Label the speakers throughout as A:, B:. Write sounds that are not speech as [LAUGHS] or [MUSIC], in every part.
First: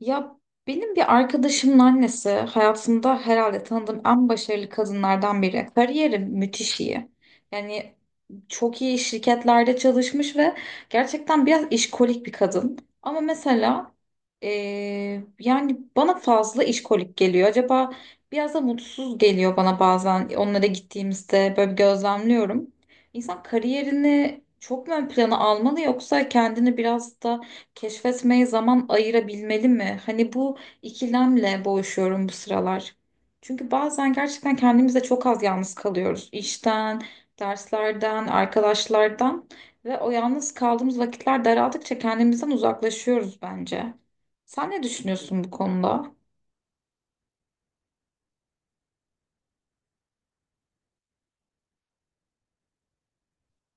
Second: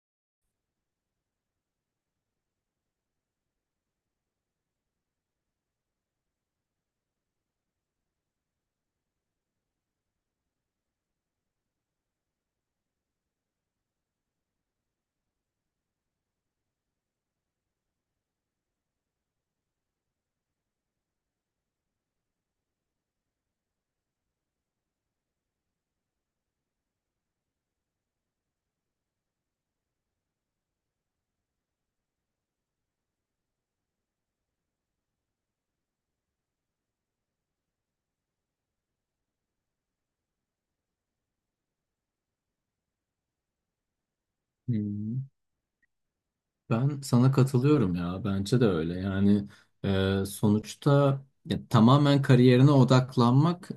A: Ya benim bir arkadaşımın annesi hayatımda herhalde tanıdığım en başarılı kadınlardan biri. Kariyeri müthiş iyi. Yani çok iyi şirketlerde çalışmış ve gerçekten biraz işkolik bir kadın. Ama mesela yani bana fazla işkolik geliyor. Acaba biraz da mutsuz geliyor bana bazen onlara gittiğimizde böyle bir gözlemliyorum. İnsan kariyerini çok mu ön plana almalı yoksa kendini biraz da keşfetmeye zaman ayırabilmeli mi? Hani bu ikilemle boğuşuyorum bu sıralar. Çünkü bazen gerçekten kendimize çok az yalnız kalıyoruz. İşten, derslerden, arkadaşlardan ve o yalnız kaldığımız vakitler daraldıkça kendimizden uzaklaşıyoruz bence. Sen ne
B: Hmm.
A: düşünüyorsun bu konuda?
B: Ben sana katılıyorum ya. Bence de öyle. Yani sonuçta ya, tamamen kariyerine odaklanmak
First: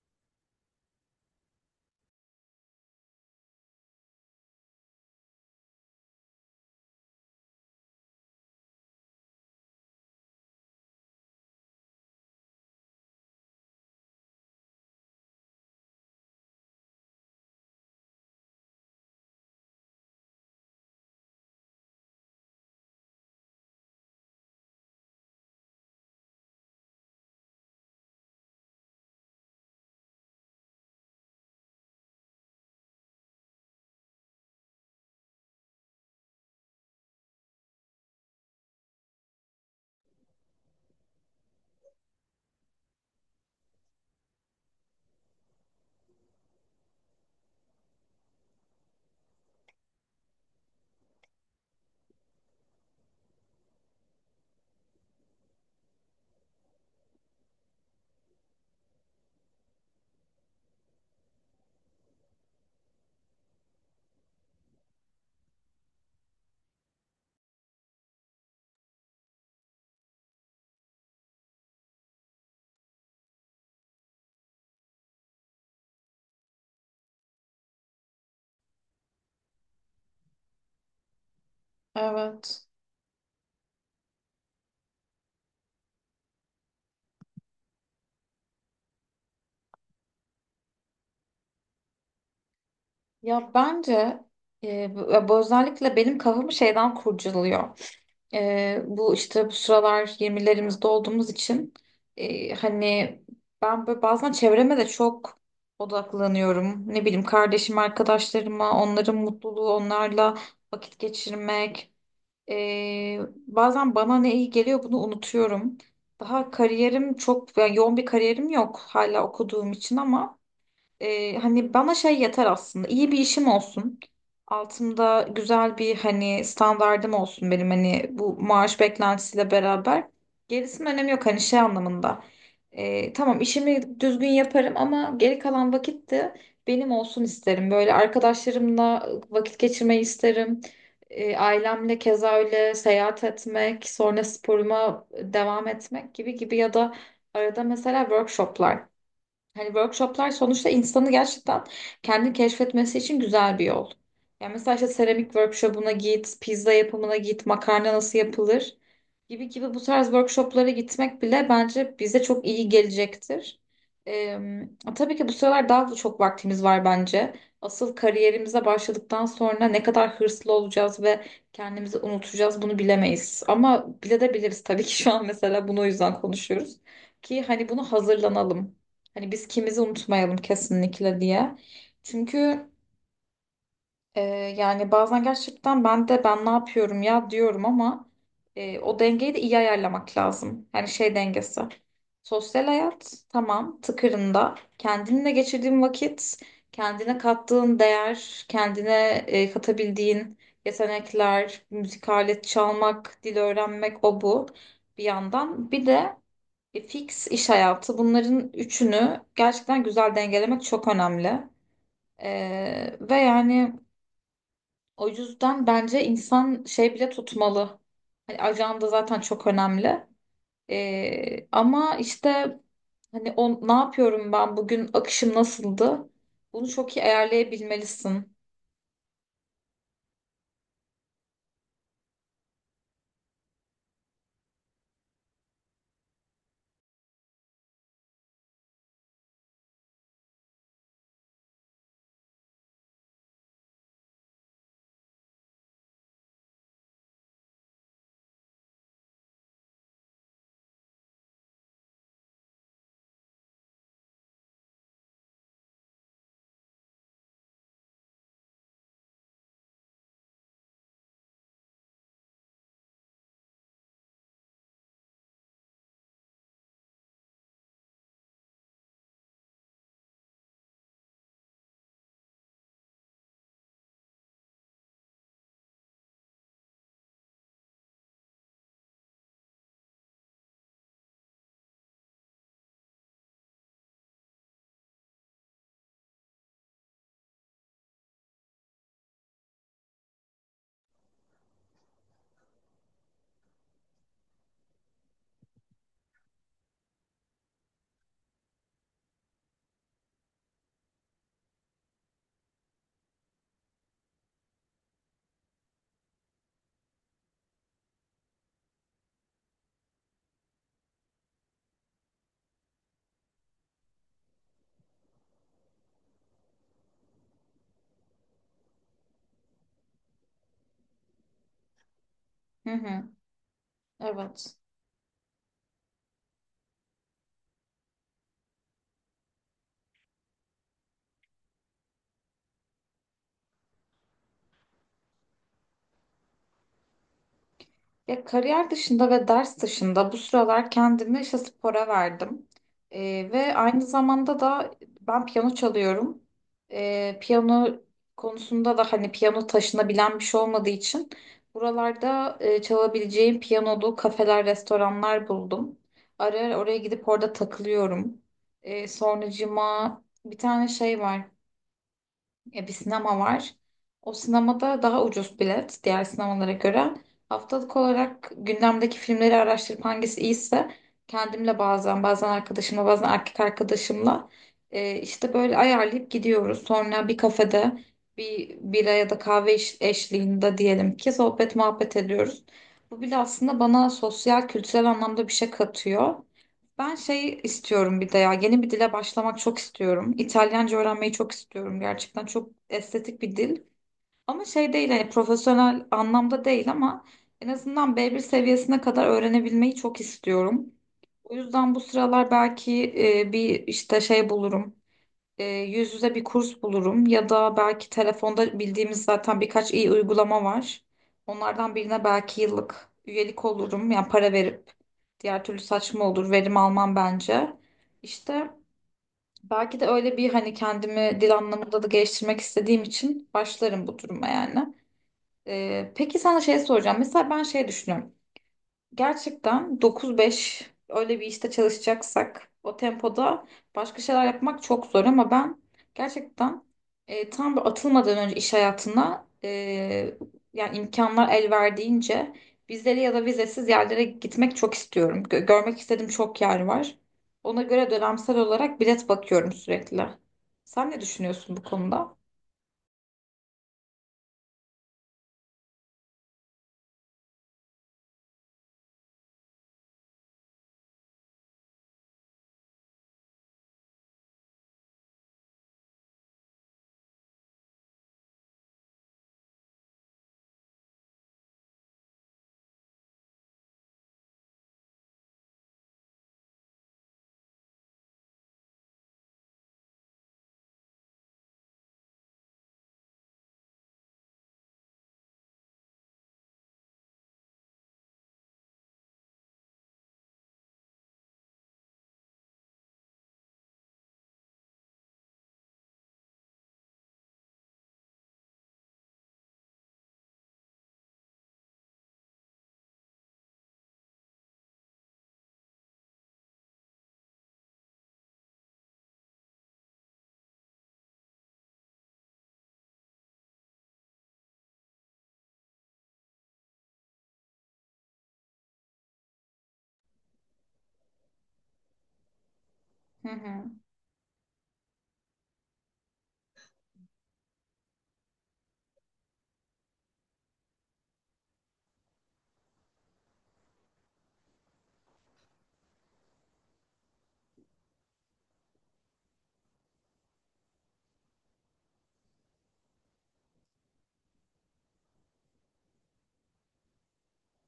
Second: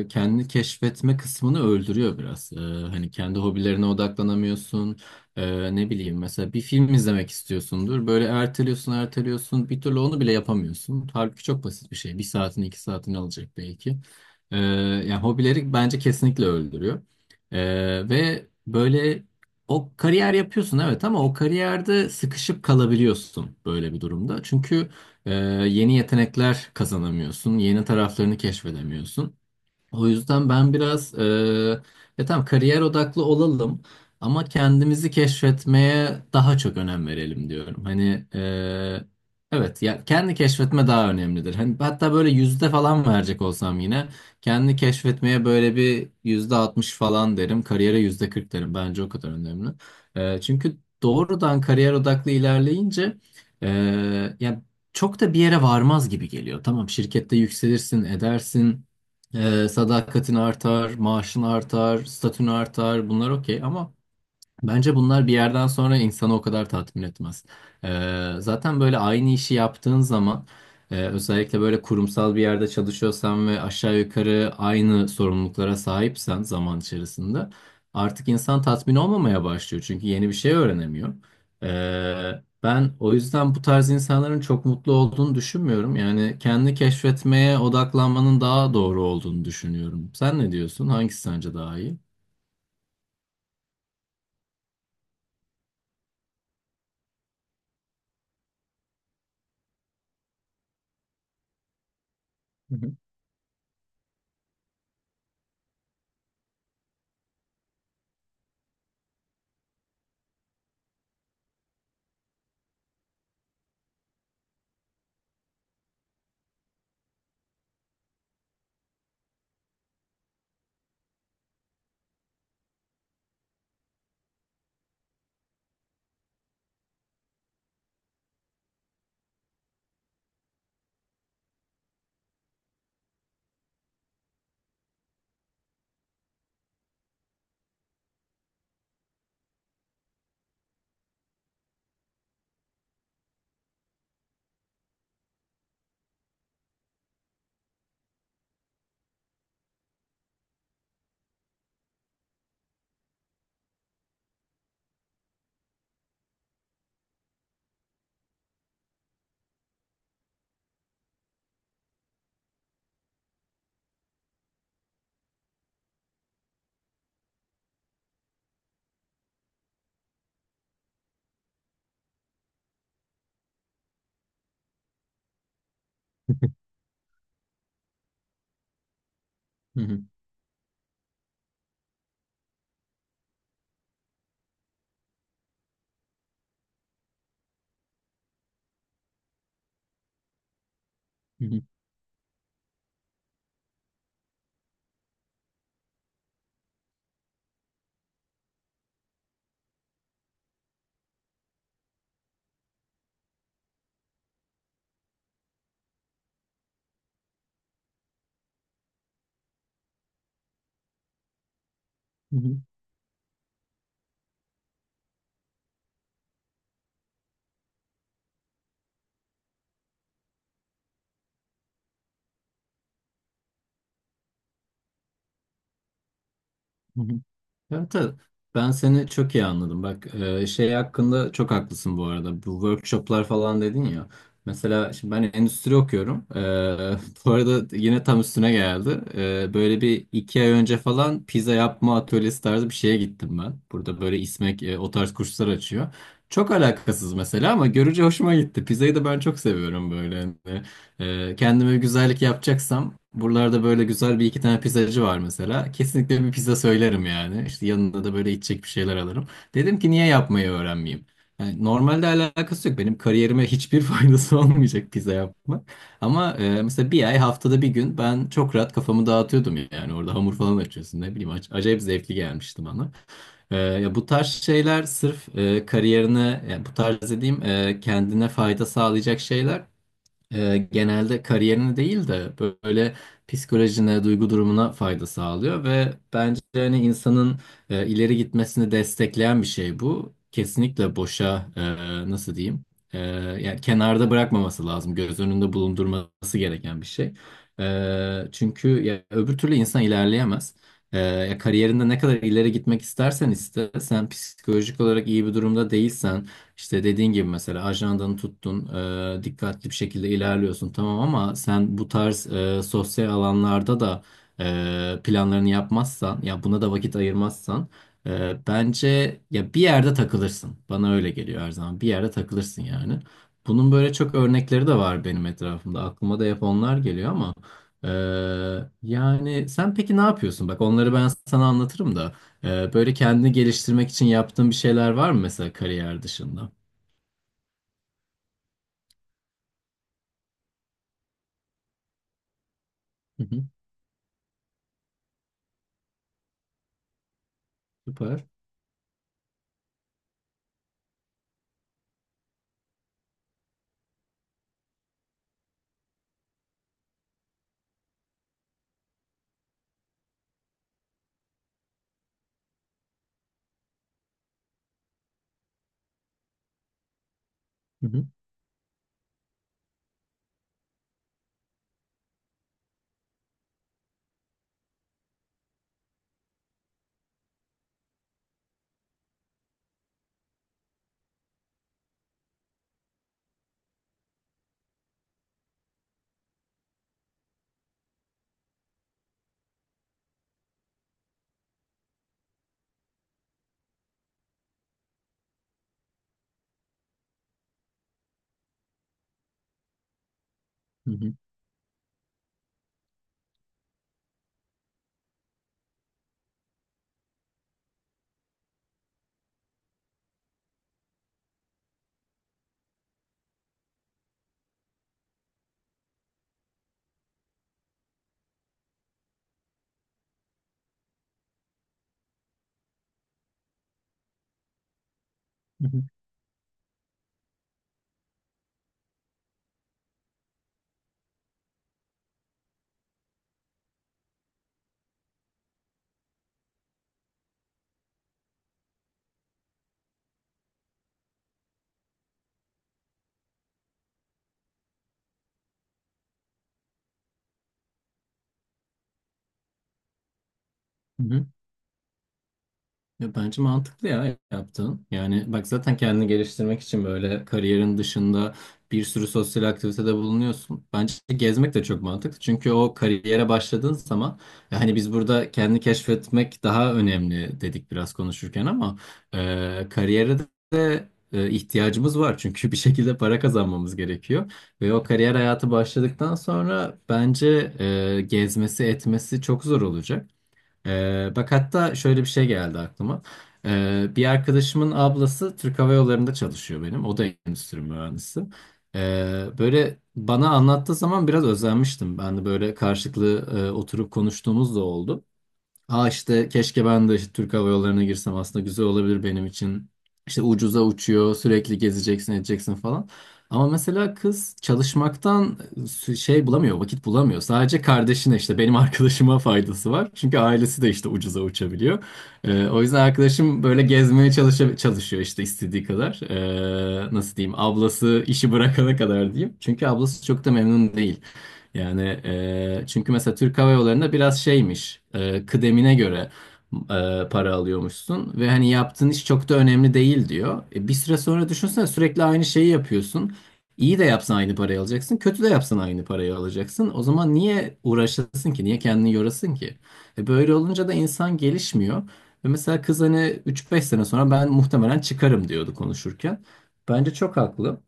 B: kendini keşfetme kısmını öldürüyor biraz. Hani kendi hobilerine odaklanamıyorsun. Ne bileyim, mesela bir film izlemek istiyorsundur. Böyle erteliyorsun, erteliyorsun. Bir türlü onu bile yapamıyorsun. Halbuki çok basit bir şey. Bir saatini, iki saatini alacak belki. Yani hobileri bence kesinlikle öldürüyor. E, Ve böyle o kariyer yapıyorsun, evet, ama o kariyerde sıkışıp kalabiliyorsun böyle bir durumda. Çünkü yeni yetenekler kazanamıyorsun, yeni taraflarını keşfedemiyorsun. O yüzden ben biraz ya tamam, kariyer odaklı olalım ama kendimizi keşfetmeye daha çok önem verelim diyorum. Hani evet, ya kendi keşfetme daha önemlidir. Hani hatta böyle yüzde falan verecek olsam yine kendi keşfetmeye böyle bir %60 falan derim. Kariyere %40 derim. Bence o kadar önemli. Çünkü doğrudan kariyer odaklı ilerleyince e, yani çok da bir yere varmaz gibi geliyor. Tamam, şirkette yükselirsin, edersin. Sadakatin artar, maaşın artar, statün artar, bunlar okey ama... Bence bunlar bir yerden sonra insanı o kadar tatmin etmez. Zaten böyle aynı işi yaptığın zaman özellikle böyle kurumsal bir yerde çalışıyorsan ve aşağı yukarı aynı sorumluluklara sahipsen, zaman içerisinde artık insan tatmin olmamaya başlıyor. Çünkü yeni bir şey öğrenemiyor.
A: Evet.
B: Ben o yüzden bu tarz insanların çok mutlu olduğunu düşünmüyorum. Yani kendi keşfetmeye odaklanmanın daha doğru olduğunu düşünüyorum. Sen ne diyorsun? Hangisi sence daha iyi?
A: Ya bence bu özellikle benim kafamı şeyden kurcalıyor. Bu işte bu sıralar 20'lerimizde olduğumuz için
B: Hı hı.
A: hani ben böyle bazen çevreme de çok odaklanıyorum. Ne bileyim kardeşim, arkadaşlarıma, onların mutluluğu, onlarla vakit geçirmek. Ee, bazen bana ne iyi geliyor bunu unutuyorum. Daha kariyerim çok yani yoğun bir kariyerim yok hala okuduğum için ama hani bana şey yeter aslında. İyi bir işim olsun. Altımda güzel bir hani standardım olsun benim hani bu maaş beklentisiyle beraber. Gerisinin önemi yok hani şey anlamında. Tamam işimi düzgün yaparım ama geri kalan vakit de benim olsun isterim. Böyle arkadaşlarımla vakit geçirmeyi isterim. Ailemle keza öyle seyahat etmek, sonra sporuma devam etmek gibi gibi ya da arada mesela workshoplar. Hani workshoplar sonuçta insanı gerçekten kendi keşfetmesi için güzel bir yol. Yani mesela işte seramik workshopuna git, pizza yapımına git, makarna nasıl yapılır gibi gibi bu tarz workshoplara gitmek bile bence bize çok iyi gelecektir. Ee, tabii ki bu sıralar daha çok vaktimiz var bence. Asıl kariyerimize başladıktan sonra ne kadar hırslı olacağız ve kendimizi unutacağız bunu bilemeyiz. Ama bile de biliriz tabii ki şu an mesela bunu o yüzden konuşuyoruz. Ki hani bunu hazırlanalım. Hani biz kimizi
B: Hı hı,
A: unutmayalım kesinlikle diye. Çünkü e, yani bazen gerçekten ben ne yapıyorum ya diyorum ama o dengeyi de iyi ayarlamak lazım. Yani şey
B: hı
A: dengesi.
B: hı,
A: Sosyal hayat tamam tıkırında. Kendinle geçirdiğin vakit, kendine kattığın değer, kendine katabildiğin yetenekler, müzik alet çalmak, dil öğrenmek o bu bir yandan. Bir de fix iş hayatı bunların üçünü gerçekten güzel dengelemek çok önemli.
B: hı hı.
A: Ve yani o yüzden bence insan şey bile tutmalı. Hani ajanda zaten çok önemli. Ama işte hani o ne yapıyorum ben bugün akışım nasıldı? Bunu çok iyi
B: Evet, evet.
A: ayarlayabilmelisin.
B: Ben seni çok iyi anladım. Bak, şey hakkında çok haklısın bu arada. Bu workshoplar falan dedin ya. Mesela şimdi ben endüstri okuyorum. [LAUGHS] Bu arada yine tam üstüne geldi. Böyle bir iki ay önce falan pizza yapma atölyesi tarzı bir şeye gittim ben. Burada böyle İSMEK o tarz kurslar açıyor. Çok alakasız mesela, ama görünce hoşuma gitti. Pizzayı da ben çok seviyorum böyle. Hani. Kendime bir güzellik yapacaksam, buralarda böyle güzel bir iki tane pizzacı var mesela. Kesinlikle bir pizza söylerim yani. İşte yanında da böyle içecek bir şeyler alırım. Dedim ki niye yapmayı öğrenmeyeyim? Yani normalde alakası yok. Benim kariyerime hiçbir [LAUGHS] faydası olmayacak pizza yapmak. Ama mesela bir ay, haftada bir gün, ben çok rahat kafamı dağıtıyordum yani. Orada hamur falan açıyorsun, ne bileyim. Acayip zevkli gelmişti bana. Ya bu tarz şeyler sırf kariyerine, yani bu tarz dediğim kendine fayda sağlayacak şeyler genelde kariyerine değil de böyle psikolojine, duygu durumuna fayda sağlıyor ve bence hani insanın ileri gitmesini destekleyen bir şey bu. Kesinlikle boşa nasıl diyeyim? E, yani kenarda bırakmaması lazım. Göz önünde bulundurması gereken bir şey. Çünkü ya, öbür türlü insan ilerleyemez. Ya kariyerinde ne kadar ileri gitmek istersen iste, sen psikolojik olarak iyi bir durumda değilsen, işte dediğin gibi mesela ajandanı tuttun, dikkatli bir şekilde ilerliyorsun tamam, ama sen bu tarz sosyal alanlarda da planlarını yapmazsan, ya buna da vakit ayırmazsan, bence ya bir yerde takılırsın. Bana öyle geliyor her zaman. Bir yerde takılırsın
A: Hı
B: yani.
A: hı,
B: Bunun böyle çok
A: evet.
B: örnekleri de var benim etrafımda. Aklıma da hep onlar geliyor, ama e, yani sen peki ne yapıyorsun? Bak, onları ben sana anlatırım da. Böyle kendini geliştirmek için yaptığın bir şeyler var mı mesela, kariyer dışında?
A: Ya kariyer dışında ve ders dışında bu sıralar kendimi işte spora verdim.
B: Hı hı,
A: Ve aynı zamanda da ben piyano çalıyorum. Piyano
B: süper.
A: konusunda da hani piyano taşınabilen bir şey olmadığı için buralarda çalabileceğim piyanolu kafeler, restoranlar buldum. Ara ara oraya gidip orada takılıyorum. Sonracığıma bir tane şey var. Bir sinema var. O sinemada daha ucuz bilet diğer sinemalara göre. Haftalık
B: Hı hı,
A: olarak gündemdeki filmleri araştırıp hangisi iyiyse kendimle bazen arkadaşımla bazen erkek arkadaşımla işte böyle ayarlayıp gidiyoruz. Sonra bir kafede bir bira ya da kahve eşliğinde diyelim ki sohbet muhabbet ediyoruz. Bu bile aslında bana sosyal kültürel anlamda bir şey katıyor. Ben şey istiyorum bir de ya yeni bir dile başlamak çok istiyorum. İtalyanca öğrenmeyi çok istiyorum gerçekten. Çok estetik bir dil. Ama şey değil hani profesyonel anlamda değil ama en azından B1 seviyesine kadar öğrenebilmeyi çok istiyorum.
B: hı hı,
A: O yüzden bu sıralar belki bir işte şey bulurum yüz yüze bir kurs bulurum ya da belki telefonda bildiğimiz zaten birkaç iyi uygulama var. Onlardan birine belki yıllık üyelik olurum. Yani para verip diğer türlü saçma olur. Verim almam bence. İşte belki de öyle bir hani kendimi dil anlamında da geliştirmek istediğim için başlarım bu duruma yani.
B: hı hı,
A: Peki sana şey soracağım. Mesela ben şey düşünüyorum. Gerçekten 9-5 öyle bir işte çalışacaksak o tempoda başka şeyler yapmak çok zor ama ben gerçekten tam bir atılmadan önce iş hayatına yani imkanlar el verdiğince vizeli ya da vizesiz yerlere gitmek çok istiyorum. Görmek istediğim çok yer var. Ona göre dönemsel olarak bilet bakıyorum sürekli. Sen ne
B: hı hı.
A: düşünüyorsun bu konuda?
B: Ya bence mantıklı ya yaptığın. Yani bak, zaten kendini geliştirmek için böyle kariyerin dışında bir sürü sosyal aktivitede bulunuyorsun. Bence gezmek de çok mantıklı. Çünkü o kariyere başladığın zaman, hani biz burada kendini keşfetmek daha önemli dedik biraz konuşurken, ama kariyere de ihtiyacımız var. Çünkü bir şekilde para kazanmamız gerekiyor. Ve o kariyer hayatı başladıktan sonra bence gezmesi etmesi çok zor olacak. Bak hatta şöyle bir şey geldi aklıma. Bir arkadaşımın ablası Türk Hava Yolları'nda çalışıyor benim. O da endüstri mühendisi. Böyle bana anlattığı zaman biraz özenmiştim. Ben de böyle karşılıklı oturup konuştuğumuz da oldu. Aa, işte keşke ben de işte Türk Hava Yolları'na girsem, aslında güzel olabilir benim için. İşte ucuza uçuyor, sürekli gezeceksin, edeceksin falan. Ama mesela kız çalışmaktan şey bulamıyor, vakit bulamıyor. Sadece kardeşine, işte benim [LAUGHS] arkadaşıma faydası var. Çünkü ailesi de işte ucuza uçabiliyor. O yüzden arkadaşım böyle gezmeye çalışıyor işte, istediği kadar. Nasıl diyeyim, ablası işi bırakana kadar diyeyim. Çünkü ablası çok da memnun değil. Yani çünkü mesela
A: Hı
B: Türk Hava
A: hı.
B: Yolları'nda biraz şeymiş, kıdemine göre para alıyormuşsun ve hani yaptığın iş çok da önemli değil diyor. Bir süre sonra düşünsene, sürekli aynı şeyi yapıyorsun. İyi de yapsan aynı parayı alacaksın, kötü de yapsan aynı parayı alacaksın. O zaman niye uğraşasın ki? Niye kendini yorasın ki? Böyle olunca da insan gelişmiyor. Ve mesela kız hani 3-5 sene sonra ben muhtemelen çıkarım diyordu konuşurken. Bence çok haklı.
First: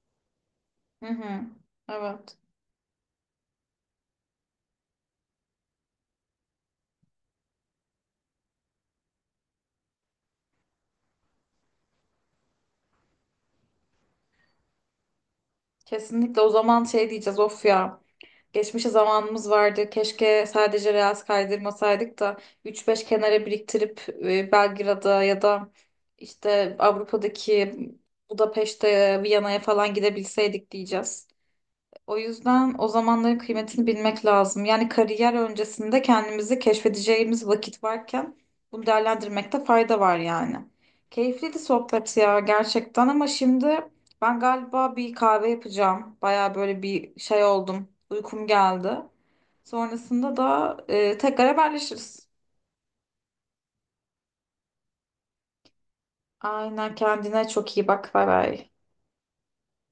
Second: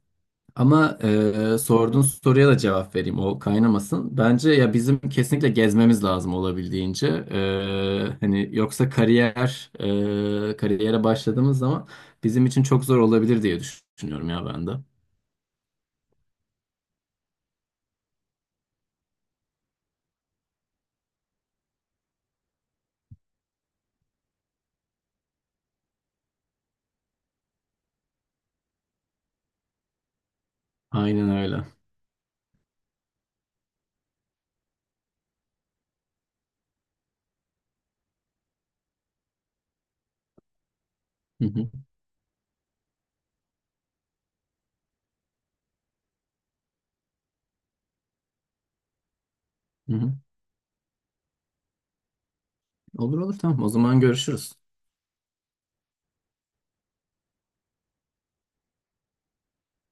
B: Ama
A: Hı hı.
B: sorduğun
A: Evet.
B: soruya da cevap vereyim, o kaynamasın. Bence ya bizim kesinlikle gezmemiz lazım olabildiğince. Hani yoksa kariyer, kariyere başladığımız zaman bizim için çok zor olabilir diye düşünüyorum ya ben de.
A: Kesinlikle o zaman şey diyeceğiz of ya. Geçmişe zamanımız vardı. Keşke sadece reels kaydırmasaydık da üç beş kenara biriktirip Belgrad'a ya da işte Avrupa'daki Budapeşte, Viyana'ya falan gidebilseydik diyeceğiz.
B: Aynen öyle.
A: O yüzden o zamanların kıymetini bilmek lazım. Yani kariyer öncesinde kendimizi keşfedeceğimiz vakit varken bunu değerlendirmekte fayda var yani.
B: Hı
A: Keyifliydi
B: hı,
A: sohbet ya gerçekten ama şimdi ben galiba bir kahve yapacağım. Baya böyle bir şey oldum. Uykum geldi.
B: hı hı.
A: Sonrasında da tekrar haberleşiriz.
B: Olur olur, tamam, o zaman görüşürüz.
A: Aynen kendine çok iyi bak. Bay bay.